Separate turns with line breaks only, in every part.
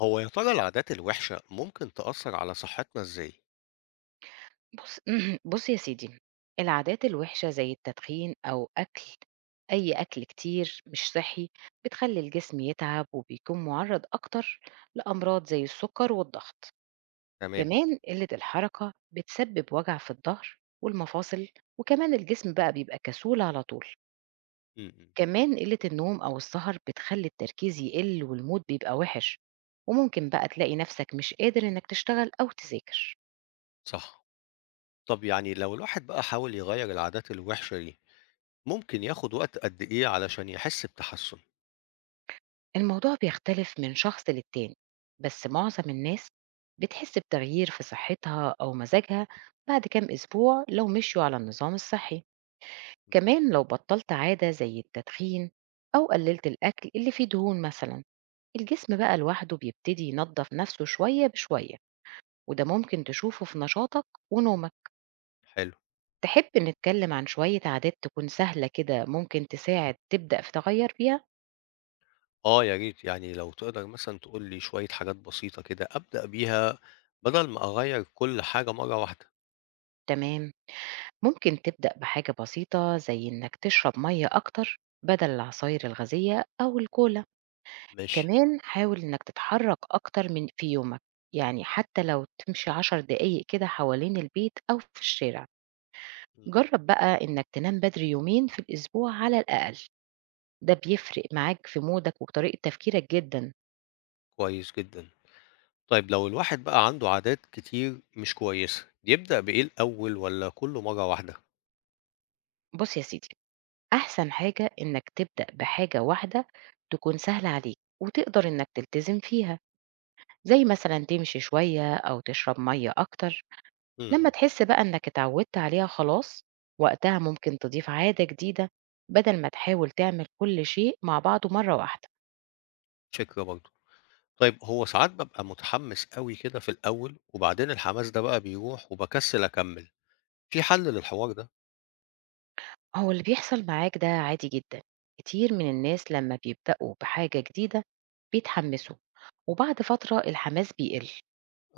هو يا ترى العادات الوحشة ممكن تأثر على صحتنا إزاي؟
بُص بُص يا سيدي، العادات الوحشة زي التدخين أو أي أكل كتير مش صحّي، بتخلّي الجسم يتعب وبيكون مُعرّض أكتر لأمراض زي السُكّر والضغط،
تمام.
كمان قِلّة الحركة بتسبب وجع في الضهر والمفاصل، وكمان الجسم بقى بيبقى كسول على طول،
امم.
كمان قِلّة النوم أو السهر بتخلّي التركيز يقِل والمود بيبقى وِحِش، وممكن بقى تلاقي نَفْسك مش قادر إنّك تشتغل أو تذاكر.
صح. طب يعني لو الواحد بقى حاول يغير العادات الوحشة دي ممكن ياخد وقت قد إيه علشان يحس بتحسن؟
الموضوع بيختلف من شخص للتاني، بس معظم الناس بتحس بتغيير في صحتها أو مزاجها بعد كام أسبوع لو مشوا على النظام الصحي.
مم.
كمان لو بطلت عادة زي التدخين أو قللت الأكل اللي فيه دهون مثلا، الجسم بقى لوحده بيبتدي ينظف نفسه شوية بشوية، وده ممكن تشوفه في نشاطك ونومك.
حلو.
تحب نتكلم عن شوية عادات تكون سهلة كده ممكن تساعد تبدأ في تغير فيها؟
آه، يا ريت يعني لو تقدر مثلا تقول لي شوية حاجات بسيطة كده أبدأ بيها بدل ما أغير كل حاجة مرة واحدة.
تمام، ممكن تبدأ بحاجة بسيطة زي إنك تشرب مية أكتر بدل العصاير الغازية أو الكولا.
ماشي.
كمان حاول إنك تتحرك أكتر من في يومك، يعني حتى لو تمشي 10 دقايق كده حوالين البيت أو في الشارع.
امم.
جرب بقى إنك تنام بدري يومين في الأسبوع على الأقل، ده بيفرق معاك في مودك وطريقة تفكيرك جدا.
كويس جدا. طيب لو الواحد بقى عنده عادات كتير مش كويسة يبدأ بإيه الأول ولا كله مرة واحدة؟
بص يا سيدي، أحسن حاجة إنك تبدأ بحاجة واحدة تكون سهلة عليك وتقدر إنك تلتزم فيها، زي مثلا تمشي شوية أو تشرب مية أكتر. لما
امم.
تحس بقى إنك اتعودت عليها خلاص، وقتها ممكن تضيف عادة جديدة، بدل ما تحاول تعمل كل شيء مع بعضه مرة واحدة.
فكرة برضه. طيب هو ساعات بابقى متحمس أوي كده في الأول، وبعدين الحماس ده بقى بيروح وباكسل أكمّل، في حل للحوار ده؟
هو اللي بيحصل معاك ده عادي جدا، كتير من الناس لما بيبدأوا بحاجة جديدة بيتحمسوا، وبعد فترة الحماس بيقل.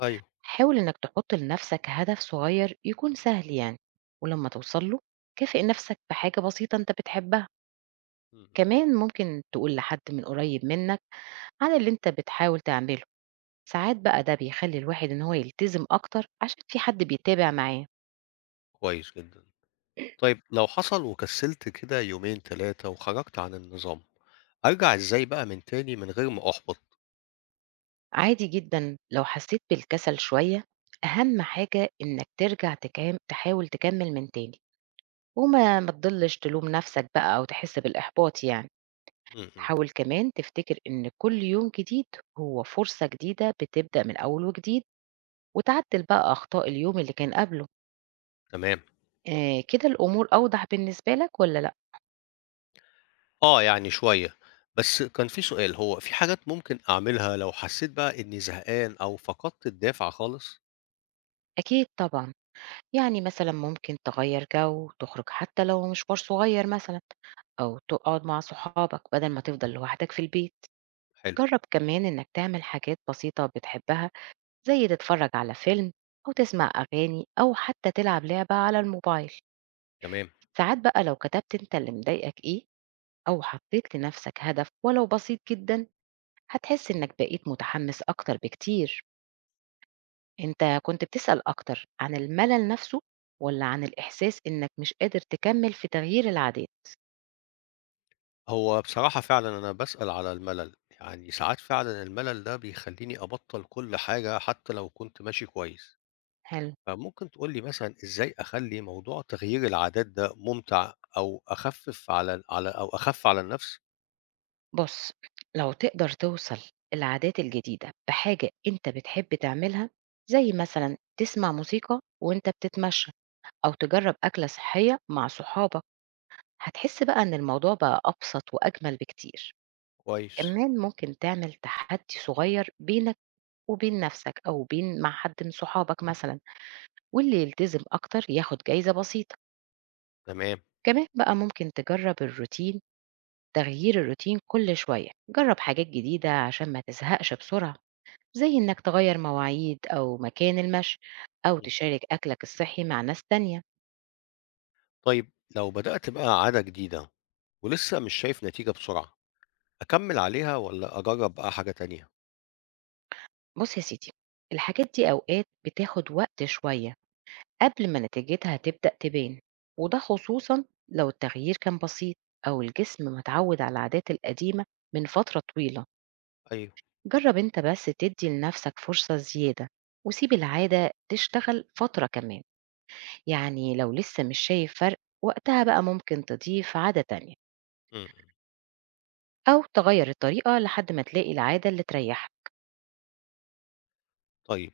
أيوه.
حاول إنك تحط لنفسك هدف صغير يكون سهل يعني، ولما توصله كافئ نفسك بحاجة بسيطة أنت بتحبها.
إمم، إمم.
كمان ممكن تقول لحد من قريب منك على اللي أنت بتحاول تعمله، ساعات بقى ده بيخلي الواحد إن هو يلتزم أكتر عشان في حد بيتابع معاه.
كويس جدًا. طيب لو حصل وكسلت كده يومين، 3 وخرجت عن النظام، أرجع إزاي بقى من تاني من غير ما أُحبط؟
عادي جدًا لو حسيت بالكسل شوية، أهم حاجة إنك ترجع تكام تحاول تكمل من تاني، وما ما تضلش تلوم نفسك بقى أو تحس بالإحباط يعني.
إمم، إمم.
حاول كمان تفتكر إن كل يوم جديد هو فرصة جديدة بتبدأ من أول وجديد، وتعدل بقى أخطاء اليوم اللي كان قبله.
تمام.
آه كده الأمور أوضح بالنسبة لك ولا لأ؟
آه، يعني شوية. بس كان في سؤال، هو في حاجات ممكن أعملها لو حسيت بقى إني زهقان أو فقدت الدافع خالص؟
أكيد طبعًا، يعني مثلا ممكن تغير جو تخرج حتى لو مشوار صغير مثلا، أو تقعد مع صحابك بدل ما تفضل لوحدك في البيت.
حلو.
جرب كمان إنك تعمل حاجات بسيطة بتحبها، زي تتفرج على فيلم أو تسمع أغاني أو حتى تلعب لعبة على الموبايل.
تمام.
ساعات بقى لو كتبت أنت اللي مضايقك إيه، أو حطيت لنفسك هدف ولو بسيط جدا، هتحس إنك بقيت متحمس أكتر بكتير. أنت كنت بتسأل أكتر عن الملل نفسه، والّا عن الإحساس إنك مش قادر تكمّل في تغيير العادات؟
هو بصراحة فعلًا أنا باسأل على الملل، يعني ساعات فعلًا الملل ده بيخلّيني أبطّل كل حاجة حتى لو كنت ماشي كويس.
حلو.
فممكن تقول لي مثلًا إزاي أخلّي موضوع تغيير العادات ده ممتع أو أخفِّف على على أو أخَف على النفس؟
بُص، لو تقدر توصل العادات الجديدة بحاجة أنت بتحب تعملها، زي مثلًا تسمع موسيقى وأنت بتتمشى، أو تجرّب أكلة صحية مع صحابك، هتحس بقى إن الموضوع بقى أبسط وأجمل بكتير.
كويس.
كمان ممكن تعمل تحدي صغير بينك وبين نفسك أو بين مع حد من صحابك مثلًا، واللي يلتزم أكتر ياخد جايزة بسيطة.
تمام.
كمان بقى ممكن تجرب الروتين، تغيير الروتين كل شوية جرب حاجات جديدة عشان ما تزهقش بسرعة، زي إنك تغير مواعيد أو مكان المشي، أو
إمم، إمم.
تشارك أكلك الصحي مع ناس تانية.
طيب لو بدأت بقى عادة جديدة ولسه مش شايف نتيجة بسرعة، أكمّل عليها والّا أجرّب بقى حاجة تانية؟
بص يا سيدي، الحاجات دي أوقات بتاخد وقت شوية قبل ما نتيجتها تبدأ تبان، وده خصوصا لو التغيير كان بسيط، أو الجسم متعود على العادات القديمة من فترة طويلة.
أيوه.
جرب انت بس تدي لنفسك فرصة زيادة، وسيب العادة تشتغل فترة كمان، يعني لو لسه مش شايف فرق، وقتها بقى ممكن تضيف عادة تانية،
إمم، إمم.
أو تغير الطريقة لحد ما تلاقي العادة اللي تريحك.
طيب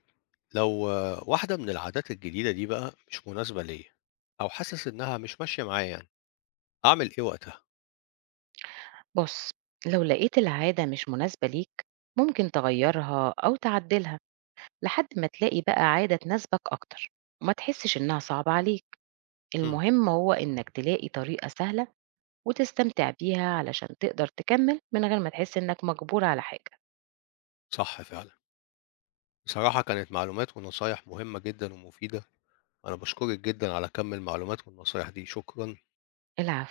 لو واحدة من العادات الجديدة دي بقى مش مناسبة ليا أو حاسس إنها مش ماشية معايا يعني أعمل إيه وقتها؟
بص، لو لقيت العادة مش مناسبة ليك، ممكن تغيرها أو تعدلها لحد ما تلاقي بقى عادة تناسبك أكتر، وما تحسش إنها صعبة عليك.
امم.
المهم هو إنك تلاقي طريقة سهلة وتستمتع بيها علشان تقدر تكمل من غير ما تحس إنك مجبور على حاجة.
صح فعلا. بصراحة كانت معلومات ونصايح مهمة جدا ومفيدة. أنا بشكرك جدا على كم المعلومات والنصايح دي. شكرا.
العفو.